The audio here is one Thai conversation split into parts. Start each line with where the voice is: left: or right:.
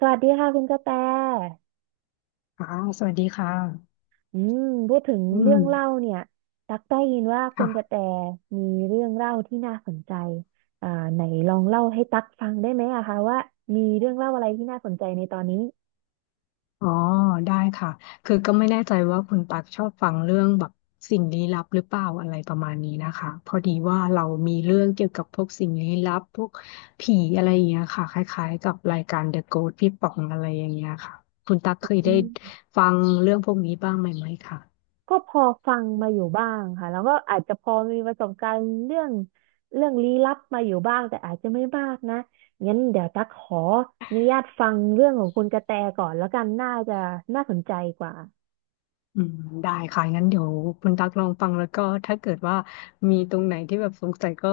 right: สวัสดีค่ะคุณกระแต
left: ค่ะสวัสดีค่ะ
right: อืมพูดถึง
left: อื
right: เรื่อ
left: ม
right: งเล่าเนี่ยตักได้ยินว่าคุณกระแต
left: ค่ะ
right: มีเรื่องเล่าที่น่าสนใจอ่าไหนลองเล่าให้ตักฟังได้ไหมอะคะว่ามีเรื่องเล่าอะไรที่น่าสนใจในตอนนี้
left: อ๋อได้ค่ะคือก็ไม่แน่ใจว่าคุณปักชอบฟังเรื่องแบบสิ่งลี้ลับหรือเปล่าอะไรประมาณนี้นะคะพอดีว่าเรามีเรื่องเกี่ยวกับพวกสิ่งลี้ลับพวกผีอะไรอย่างเงี้ยค่ะคล้ายๆกับรายการ The Ghost พี่ป๋องอะไรอย่างเงี้ยค่ะ คุณตักเคย
right: อื
left: ได้
right: ม
left: ฟังเรื่องพวกนี้บ้างไหมคะ
right: ก็พอฟังมาอยู่บ้างค่ะแล้วก็อาจจะพอมีประสบการณ์เรื่องลี้ลับมาอยู่บ้างแต่อาจจะไม่มากนะ งั้นเดี๋ยวตักขออนุญาตฟังเรื่องของคุณกระแตก่อนแล้วกันน่าจะน่าสนใจกว่า
left: อืมได้ค่ะงั้นเดี๋ยวคุณตักลองฟังแล้วก็ถ้าเกิดว่ามีตรงไหนที่แบบสงสัยก็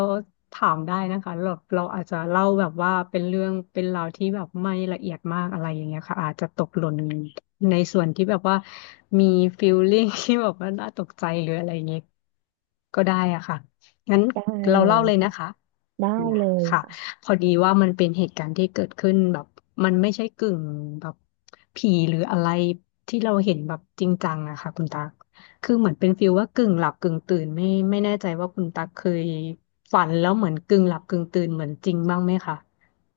left: ถามได้นะคะเราอาจจะเล่าแบบว่าเป็นเรื่องเป็นราวที่แบบไม่ละเอียดมากอะไรอย่างเงี้ยค่ะอาจจะตกหล่นในส่วนที่แบบว่ามีฟีลลิ่ง ที่แบบว่าน่าตกใจหรืออะไรอย่างเงี้ยก็ได้อะค่ะงั้น
right: ได้
left: เรา
right: เล
left: เล่า
right: ย
left: เลย
right: ค่ะ
left: นะคะ
right: ได้
left: นะ
right: เลย
left: ค่ะ
right: ค่ะ
left: พอดีว่ามันเป็นเหตุการณ์ที่เกิดขึ้นแบบมันไม่ใช่กึ่งแบบผีหรืออะไรที่เราเห็นแบบจริงจังอะค่ะคุณตักคือเหมือนเป็นฟีลว่ากึ่งหลับกึ่งตื่นไม่แน่ใจว่าคุณตักเคยฝันแล้วเหมือนกึ่งหลับกึ่งตื่นเหมือนจริงบ้างไหมคะ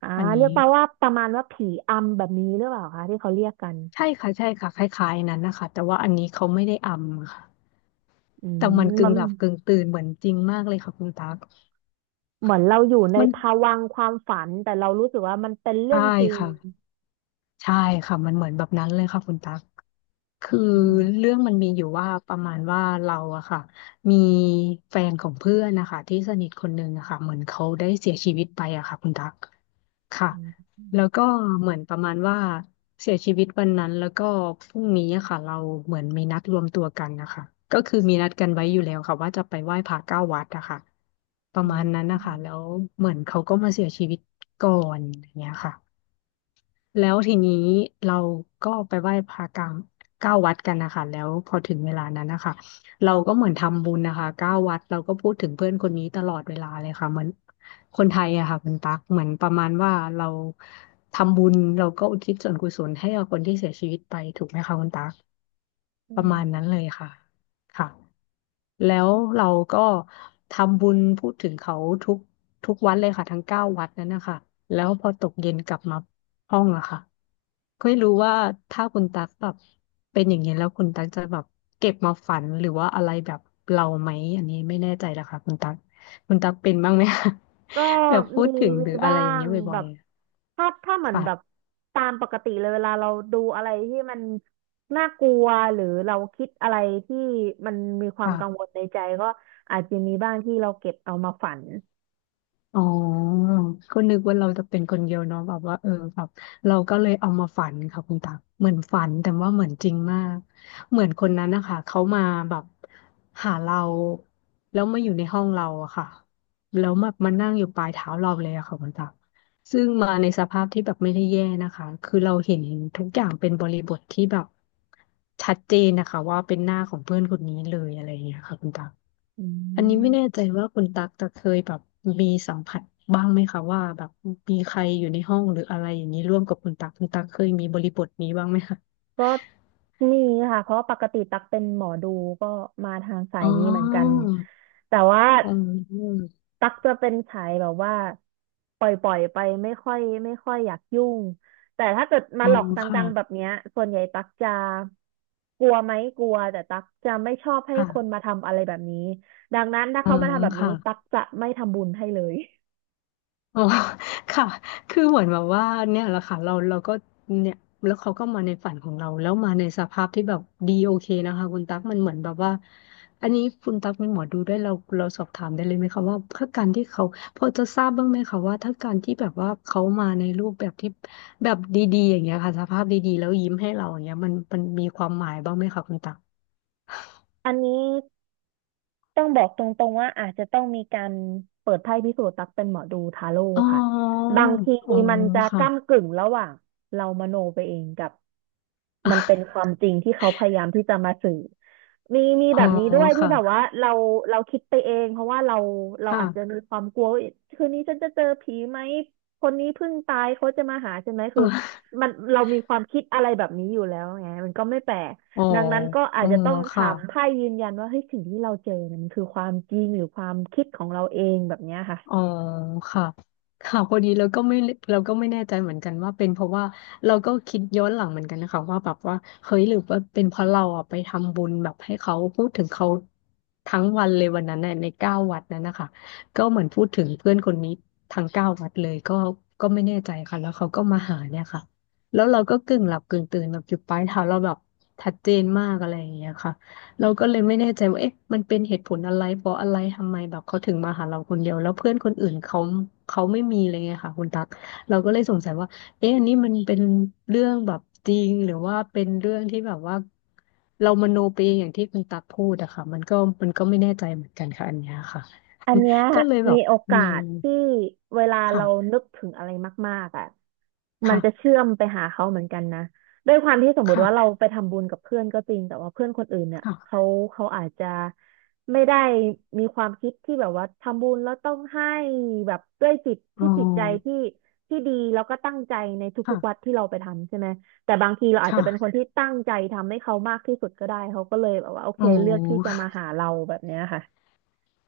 right: อ่า
left: อันนี้
right: เรียกมาว่าประมาณว่าผีอำแบบนี้หรือเปล่าคะที่เขาเรียกกัน
left: ใช่ค่ะใช่ค่ะคล้ายๆนั้นนะคะแต่ว่าอันนี้เขาไม่ได้อำค่ะ
right: อื
left: แต่มันกึ่
right: มั
left: ง
right: น
left: หลับกึ่งตื่นเหมือนจริงมากเลยค่ะคุณตัก
right: เหมือนเราอยู่ใน
left: มัน
right: ภวังค์ความฝันแต่เรารู้สึกว่ามันเป็นเรื่
left: ใช่
right: องจริง
left: ค่ะใช่ค่ะมันเหมือนแบบนั้นเลยค่ะคุณตัก คือ
right: อืม
left: เรื่องมันมีอยู่ว่าประมาณว่าเราอะค่ะมีแฟนของเพื่อนนะคะที่สนิทคนหนึ่งอะค่ะเหมือนเขาได้เสียชีวิตไปอะค่ะคุณตักค่ะ
right: อืม
left: แล้วก็เหมือนประมาณว่าเสียชีวิตวันนั้นแล้วก็พรุ่งนี้อะค่ะเราเหมือนมีนัดรวมตัวกันนะคะก็คือมีนัดกันไว้อยู่แล้วค่ะว่าจะไปไหว้พระเก้าวัดอะค่ะประ
right: อื
left: มา
right: ม
left: ณนั้น
right: อื
left: นะ
right: ม
left: คะแล้วเหมือนเขาก็มาเสียชีวิตก่อนอย่างเงี้ยค่ะ แล้วทีนี้เราก็ไปไหว้พระกลางเก้าวัดกันนะคะแล้วพอถึงเวลานั้นนะคะเราก็เหมือนทำบุญนะคะเก้าวัดเราก็พูดถึงเพื่อนคนนี้ตลอดเวลาเลยค่ะเหมือนคนไทยอะค่ะคุณตั๊กเหมือนประมาณว่าเราทำบุญเราก็อุทิศส่วนกุศลให้กับคนที่เสียชีวิตไปถูกไหมคะคุณตั๊ก
right: อื
left: ประ
right: ม
left: มาณนั้นเลยค่ะค่ะ แล้วเราก็ทำบุญพูดถึงเขาทุกทุกวัดเลยค่ะทั้งเก้าวัดนั้นนะคะแล้วพอตกเย็นกลับมาห้องอะค่ะก็ไม่รู้ว่าถ้าคุณตักแบบเป็นอย่างนี้ยแล้วคุณตักจะแบบเก็บมาฝันหรือว่าอะไรแบบเราไหมอันนี้ไม่แน่ใจละค่ะคุณตักคุณตักเป็นบ้างไหมคะ
right: ก็
left: แบบพูด
right: มี
left: ถึง
right: มี
left: หรืออะ
right: บ้า
left: ไรอย่าง
right: ง
left: เงี้ยบ่
right: แบ
left: อย
right: บถ้าเห
left: ๆ
right: มือนแบบ
left: ค่ะ
right: ตามปกติเลยเวลาเราดูอะไรที่มันน่ากลัวหรือเราคิดอะไรที่มันมีความกังวล
left: ค่ะ
right: ในใจก็อาจจะมีบ้างที่เราเก็บเอามาฝัน
left: อ๋อก็นึกว่าเราจะเป็นคนเดียวเนาะแบบว่าเออแบบเราก็เลยเอามาฝันค่ะคุณตักเหมือนฝันแต่ว่าเหมือนจริงมากเหมือนคนนั้นนะคะเขามาแบบหาเราแล้วมาอยู่ในห้องเราอะค่ะแล้วมานั่งอยู่ปลายเท้าเราเลยอะค่ะคุณตักซึ่งมาในสภาพที่แบบไม่ได้แย่นะคะคือเราเห็นทุกอย่างเป็นบริบทที่แบบชัดเจนนะคะว่าเป็นหน้าของเพื่อนคนนี้เลยอะไรอย่างเงี้ยค่ะคุณตัก
right: อื
left: อันนี้ไม่แน่
right: ม
left: ใจว่าคุณตักจะเคยแบบมีสัมผัสบ้างไหมคะว่าแบบมีใครอยู่ในห้องหรืออะไรอย่างนี้ร่วมกับคุณตักคุณตักเคยมีบริบทนี้บ้างไหมคะ
right: ก็นี่ค่ะเพราะปกติตักเป็นหมอดูก็มาทางสา
left: อ๋
right: ยนี้เหมือนกัน
left: อ
right: แต่ว่า
left: อืม
right: ตักจะเป็นสายแบบว่าปล่อยปล่อยไปไม่ค่อยอยากยุ่งแต่ถ้าเกิดมา
left: อื
right: หลอ
left: ม
right: ก
left: ค่ะ
right: จังๆแบบเนี้ยส่วนใหญ่ตักจะกลัวไหมกลัวแต่ตักจะไม่ชอบให้คน
left: ค่ะ
right: มาทำอะไรแบบนี้ดังนั้นถ้า
left: อื
right: เขามา
left: ม
right: ทำแบบนี้
left: ค่ะ
right: ตักจะไม่ทำบุญให้เลย
left: อ๋อ ค่ะ คือเหมือนแบบว่าเนี่ยแหละค่ะเราก็เนี่ยแล้วเขาก็มาในฝันของเราแล้วมาในสภาพที่แบบดีโอเคนะคะคุณตั๊กมันเหมือนแบบว่าอันนี้คุณตั๊กเป็นหมอดูได้วยเราสอบถามได้เลยไหมคะว่าถ้าการที่เขาพอจะทราบบ้างไหมคะว่าถ้าการที่แบบว่าเขามาในรูปแบบที่แบบดีๆอย่างเงี้ยค่ะสภาพดีๆแล้วยิ้มให้เราอย่างเงี้ยมันมีความหมายบ้างไหมคะคุณตั๊ก
right: อันนี้ ต้องบอกตรงๆว่าอาจจะต้องมีการเปิดไพ่พิสูจน์รักเป็นหมอดูทาโร่
left: อ๋
right: ค่ะ
left: อ
right: บางที
left: อ๋อ
right: มันจะ
left: ค่ะ
right: ก้ำกึ่งระหว่างเรามโนไปเองกับ มันเป็นความ จริงที่เขาพยายามที่จะมาสื่อ มี
left: อ๋
right: แบ
left: อ
right: บนี้ด้วยที่
left: ค่ะ
right: แบบว่าเราคิดไปเองเพราะว่าเรา
left: ค่ะ
right: อาจจะมีความกลัวว่าคืนนี้ฉันจะเจอผีไหมคนนี้เพิ่งตายเขาจะมาหาใช่ไหม
left: เอ
right: คือ
left: อ
right: มันเรามีความคิดอะไรแบบนี้อยู่แล้วไงมันก็ไม่แปลก
left: อ๋อ
right: ดังนั้นก็อา
left: อ๋
right: จ
left: อ
right: จะต้องถา
left: ค่ะ
right: มไพ่ยืนยันว่าเฮ้ยสิ่งที่เราเจอเนี่ยมันคือความจริงหรือความคิดของเราเองแบบเนี้ยค่ะ
left: อ๋อค่ะค่ะพอดีเราก็ไม่เราก็ไม่แน่ใจเหมือนกันว่าเป็นเพราะว่าเราก็คิดย้อนหลังเหมือนกันนะคะว่าแบบว่าเฮ้ยหรือว่าเป็นเพราะเราอ่ะไปทำบุญแบบให้เขาพูดถึงเขาทั้งวันเลยวันนั้นน่ะในเก้าวัดนั้นนะคะก็เหมือนพูดถึงเพื่อนคนนี้ทั้งเก้าวัดเลยก็ก็ไม่แน่ใจค่ะแล้วเขาก็มาหาเนี่ยค่ะแล้วเราก็กึ่งหลับกึ่งตื่นแบบอยู่ปลายเท้าเราแบบชัดเจนมากอะไรอย่างเงี้ยค่ะ เราก็เลยไม่แน่ใจว่าเอ๊ะมันเป็นเหตุผลอะไรเพราะอะไรทำไมแบบเขาถึงมาหาเราคนเดียวแล้วเพื่อนคนอื่นเขาเขาไม่มีอะไรเงี้ยค่ะคุณตั๊กเราก็เลยสงสัยว่าเอ๊ะอันนี้มันเป็นเรื่องแบบจริงหรือว่าเป็นเรื่องที่แบบว่าเรามโนไปเองอย่างที่คุณตั๊กพูดอะค่ะมันก็มันก็ไม่แน่ใจเหมือนกันค่ะอันเนี้ยค่ะ
right: อันเนี้ย
left: ก็เลยแบ
right: มี
left: บ
right: โอ
left: อื
right: กา
left: ม
right: สที่เวลาเรา
left: ค่ะ
right: นึกถึงอะไรมากๆอ่ะ มันจะ
left: ค่ะ
right: เชื่อมไปหาเขาเหมือนกันนะด้วยความที่สมมุติ
left: ค่ะ
right: ว่าเราไปทำบุญกับเพื่อนก็จริงแต่ว่าเพื่อนคนอื่นเนี่ย
left: ค่ะ
right: เขาอาจจะไม่ได้มีความคิดที่แบบว่าทำบุญแล้วต้องให้แบบด้วยจิต
left: อ๋อ
right: ที่จิตใจที่ที่ดีแล้วก็ตั้งใจในทุ
left: ค่ะ
right: กๆวัดที่เราไปทำใช่ไหมแต่บางทีเราอาจ
left: ค่ะ
right: จะเป็นคนที่ตั้งใจทำให้เขามากที่สุดก็ได้เขาก็เลยแบบว่าโอเค
left: อ๋อ
right: เลือกที่จะมาหาเราแบบเนี้ยค่ะ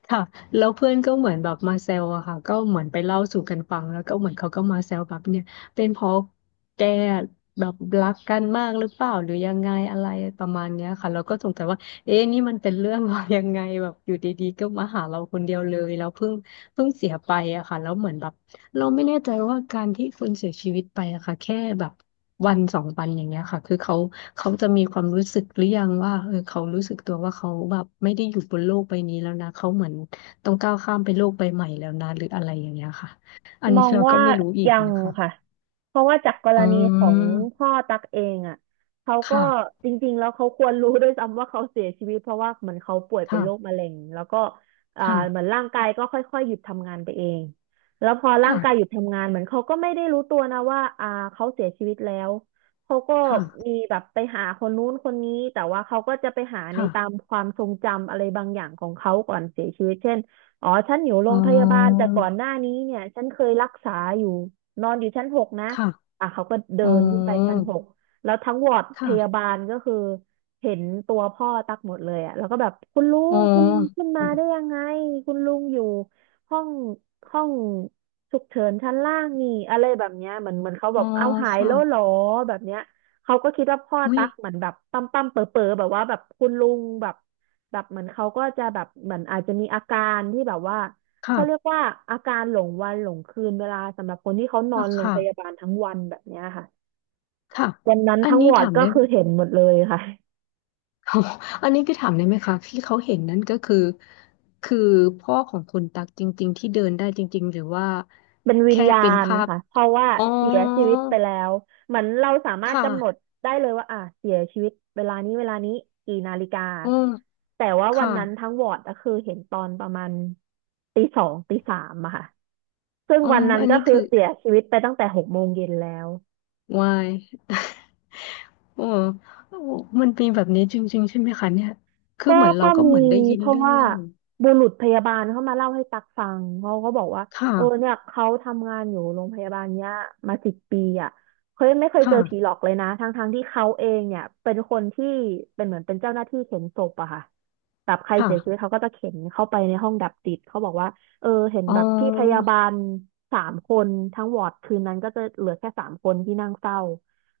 left: ค่ะแล้วเพื่อนก็เหมือนแบบมาแซวอะค่ะก็เหมือนไปเล่าสู่กันฟังแล้วก็เหมือนเขาก็มาแซวแบบเนี่ยเป็นเพราะแกแบบรักกันมากหรือเปล่าหรือยังไงอะไรประมาณเนี้ยค่ะเราก็สงสัยว่าเอ๊ะนี่มันเป็นเรื่อง ว่ายังไงแบบอยู่ดีๆก็มาหาเราคนเดียวเลยแล้วเพิ่งเสียไปอะค่ะแล้วเหมือนแบบ เราไม่แน่ใจว่าการที่คนเสียชีวิตไปอะค่ะแค่แบบวันสองวันอย่างเงี้ยค่ะคือเขาจะมีความรู้สึกหรือยังว่าเออเขารู้สึกตัวว่าเขาแบบไม่ได้อยู่บนโลกใบนี้แล้วนะเขาเหมือนต้องก้าวข้ามไปโลกใบใหม่แล้วนะหรืออะไรอย่างเงี้ยค่ะอัน
right: มอ
left: นี้
right: ง
left: เราก็
right: ว่า
left: ไม่รู้อีก
right: ยัง
left: นะคะ
right: ค่ะเพราะว่าจากกร
left: อ๋
right: ณีของ
left: อ
right: พ่อตักเองอ่ะเขา
left: ค
right: ก็
left: ่ะ
right: จริงๆแล้วเขาควรรู้ด้วยซ้ำว่าเขาเสียชีวิตเพราะว่าเหมือนเขาป่วยเป็นโรค
left: ค่ะ
right: มะเร็งแล้วก็อ่า
left: ค่ะ
right: เหมือนร่างกายก็ค่อยๆหยุดทำงานไปเองแล้วพอร่าง
left: ค่ะ
right: กายหยุดทำงานเหมือนเขาก็ไม่ได้รู้ตัวนะว่าเขาเสียชีวิตแล้วเขาก็มี
left: ค่ะ
right: แบบไปหาคนนู้นคนนี้แต่ว่าเขาก็จะไปหาใน
left: ค่ะ
right: ตามความทรงจำอะไรบางอย่างของเขาก่อนเสียชีวิตเช่น อ๋อฉันอยู่โร
left: อ๋
right: งพยาบาล
left: อ
right: แต่ก่อนหน้านี้เนี่ยฉันเคยรักษาอยู่นอนอยู่ชั้นหกนะ
left: ค่ะ
right: อ่ะเขาก็เดิ
left: อ๋อ
right: นขึ้นไปชั้นหกแล้วทั้งวอร์ดพยา
left: ค่ะ
right: บาลก็คือเห็นตัวพ่อตักหมดเลยอ่ะแล้วก็แบบคุณลุ
left: อ๋อ
right: งคุณลุงขึ้นมาได้ยังไงคุณลุงอยู่ห้องห้องฉุกเฉินชั้นล่างนี่อะไรแบบเนี้ยเหมือนเขาแบ
left: อ๋อ
right: บเอาหาย
left: ค่ะ
right: แล้วเหรอแบบเนี้ยเขาก็คิดว่าพ่อ
left: อุ้ย
right: ตักเหมือนแบบปั๊มปั๊มเป๋อเป๋อแบบว่าแบบคุณลุงแบบ แบบเหมือนเขาก็จะแบบเหมือนอาจจะมีอาการที่แบบว่า
left: ค่ะ
right: เขาเรียกว่าอาการหลงวันหลงคืนเวลาสำหรับคนที่เขานอ
left: อ่ะ
right: นโรง
left: ค่ะ
right: พยาบาลทั้งวันแบบเนี้ยค่ะ
left: ค่ะ
right: วันนั้น
left: อัน
right: ทั้งว
left: นี้
right: อร์ด
left: ถาม
right: ก็
left: ได้
right: คือเห็นหมดเลยค่ะ
left: อันนี้คือถามได้ไหมคะที่เขาเห็นนั่นก็คือคือพ่อของคุณตักจริงๆที่เดินได้จริงๆหรือว่า
right: เป็นวิญ
left: แค่
right: ญา
left: เป็น
right: ณ
left: ภาพ
right: ค่ะเพราะว่า
left: อ๋อ
right: เสียชีวิตไปแล้วเหมือนเราสามา
left: ค
right: รถกำหนด
left: ่ะ
right: ได้เลยว่าอ่ะเสียชีวิตเวลานี้เวลานี้กี่นาฬิกา
left: อืม
right: แต่ว่าวั
left: ค่ะ
right: นนั้นทั้งวอร์ดก็คือเห็นตอนประมาณตีสองตีสามอะค่ะซึ่ง
left: อ๋อ
right: วันนั้น
left: อัน
right: ก็
left: นี้
right: คือ
left: คือ
right: เสียชีวิตไปตั้งแต่หกโมงเย็นแล้ว
left: วาย โอ้ โอ้มันมีแบบนี้จริงๆใช่ไหมคะเนี่ยคือ
right: ก็
left: เหมือนเรา
right: ก็
left: ก็
right: มี
left: เหมือนได้ยิน
right: เพราะ
left: เรื่อง
right: ว่า
left: เล่า
right: บุรุษพยาบาลเขามาเล่าให้ตักฟังเขาก็บอกว่า
left: ค
right: เออเนี่
left: ่ะ
right: ยเขาทำงานอยู่โรงพยาบาลเนี้ยมาสิบปีอ่ะเขายไม่เคยเจอผีหล
left: ค่ะ
right: อกเลยนะทั้งที่เขาเองเนี่ยเป็นคนที่เป็นเหมือนเป็นเจ้าหน้าที่เข็นศพอะค่ะแบบใคร
left: ค่ะ
right: เสียชีวิตเขาก็จะเข็นเข้าไปในห้องดับจิตเขาบอกว่าเออเห็น
left: อ๋อ
right: แบบพี่พยาบาลสามคนทั้งวอร์ดคืนนั้นก็จะเหลือแค่สามคนที่นั่งเฝ้า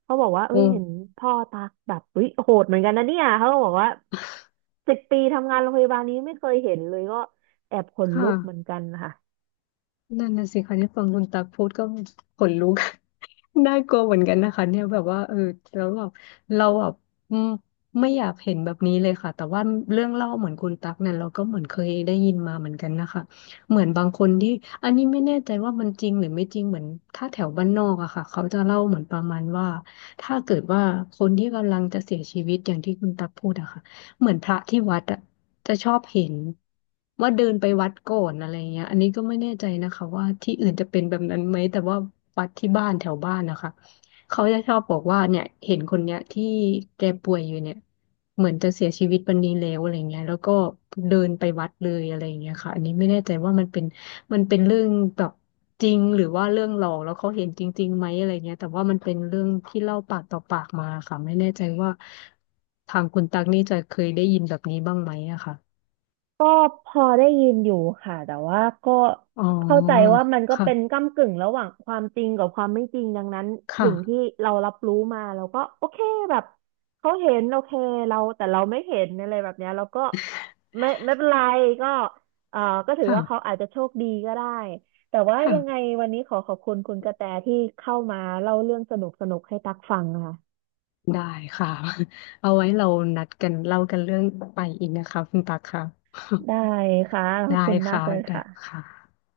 right: เขาบอกว่าเอ้
left: โอ้
right: ยเห็นพ่อตักแบบเฮ้ยโหดเหมือนกันนะเนี่ยเขาก็บอกว่า สิบปีทำงานโรงพยาบาลนี้ไม่เคยเห็นเลยก็แอบขน
left: ค่ะ
right: ลุกเหมือนกันค่ะ
left: นั่นน่ะสิคะเนี่ยฟังคุณตักพูดก็ขนลุก น่ากลัวเหมือนกันนะคะเนี่ยแบบว่าเออแล้วแบบเราแบบอืมไม่อยากเห็นแบบนี้เลยค่ะแต่ว่าเรื่องเล่าเหมือนคุณตักเนี่ยเราก็เหมือนเคยได้ยินมาเหมือนกันนะคะเหมือนบางคนที่อันนี้ไม่แน่ใจว่ามันจริงหรือไม่จริงเหมือนถ้าแถวบ้านนอกอะค่ะเขาจะเล่าเหมือนประมาณว่าถ้าเกิดว่าคนที่กำลังจะเสียชีวิตอย่างที่คุณตักพูดอะค่ะ เหมือนพระที่วัดอะจะชอบเห็นว่าเดินไปวัดก่อนอะไรเงี้ยอันนี้ก็ไม่แน่ใจนะคะว่าที่อื่นจะเป็นแบบนั้นไหมแต่ว่าวัดที่บ้านแถวบ้านนะคะเขาจะชอบบอกว่าเนี่ยเห็นคนเนี้ยที่แกป่วยอยู่เนี่ยเหมือนจะเสียชีวิตวันนี้แล้วอะไรเงี้ยแล้วก็เดินไปวัดเลยอะไรเงี้ยค่ะอันนี้ไม่แน่ใจว่ามันเป็น เรื่องแบบจริงหรือว่าเรื่องหลอกแล้วเขาเห็นจริงๆไหมอะไรเงี้ยแต่ว่ามันเป็นเรื่องที่เล่าปากต่อปากมาค่ะไม่แน่ใจว่าทางคุณตักนี่จะเคยได้ยินแบบนี้บ้างไหมอะค่ะ
right: ก็พอได้ยินอยู่ค่ะแต่ว่าก็
left: อ๋อ
right: เข้าใจว่ามันก็เป็น
left: ค่ะ
right: ก้ำกึ่งระหว่างความจริงกับความไม่จริงดังนั้น
left: ค่ะ
right: สิ่งที่เรารับรู้มาเราก็โอเคแบบเขาเห็นโอเคเราแต่เราไม่เห็นอะไรแบบเนี้ยเราก็ไม่เป็นไรก็เอ่อก็ถือว่าเขา
left: ค่ะ
right: อาจจะโชคดีก็ได้แต่ว่ายังไง
left: ค่ะ
right: วันนี้ขอบคุณคุณกระแตที่เข้ามาเล่าเรื่องสนุกสนุกให้ตักฟังค่ะ
left: ได้ค่ะ เอาไว้เรานัดกันเล่ากันเรื่องไปอีกนะคะคุณตักค่ะ
right: ได้ค่ะ ขอ
left: ได้
right: บคุณมา
left: ค่ะ
right: กเลย
left: ได้ค
right: ค่ะ
left: ่ะ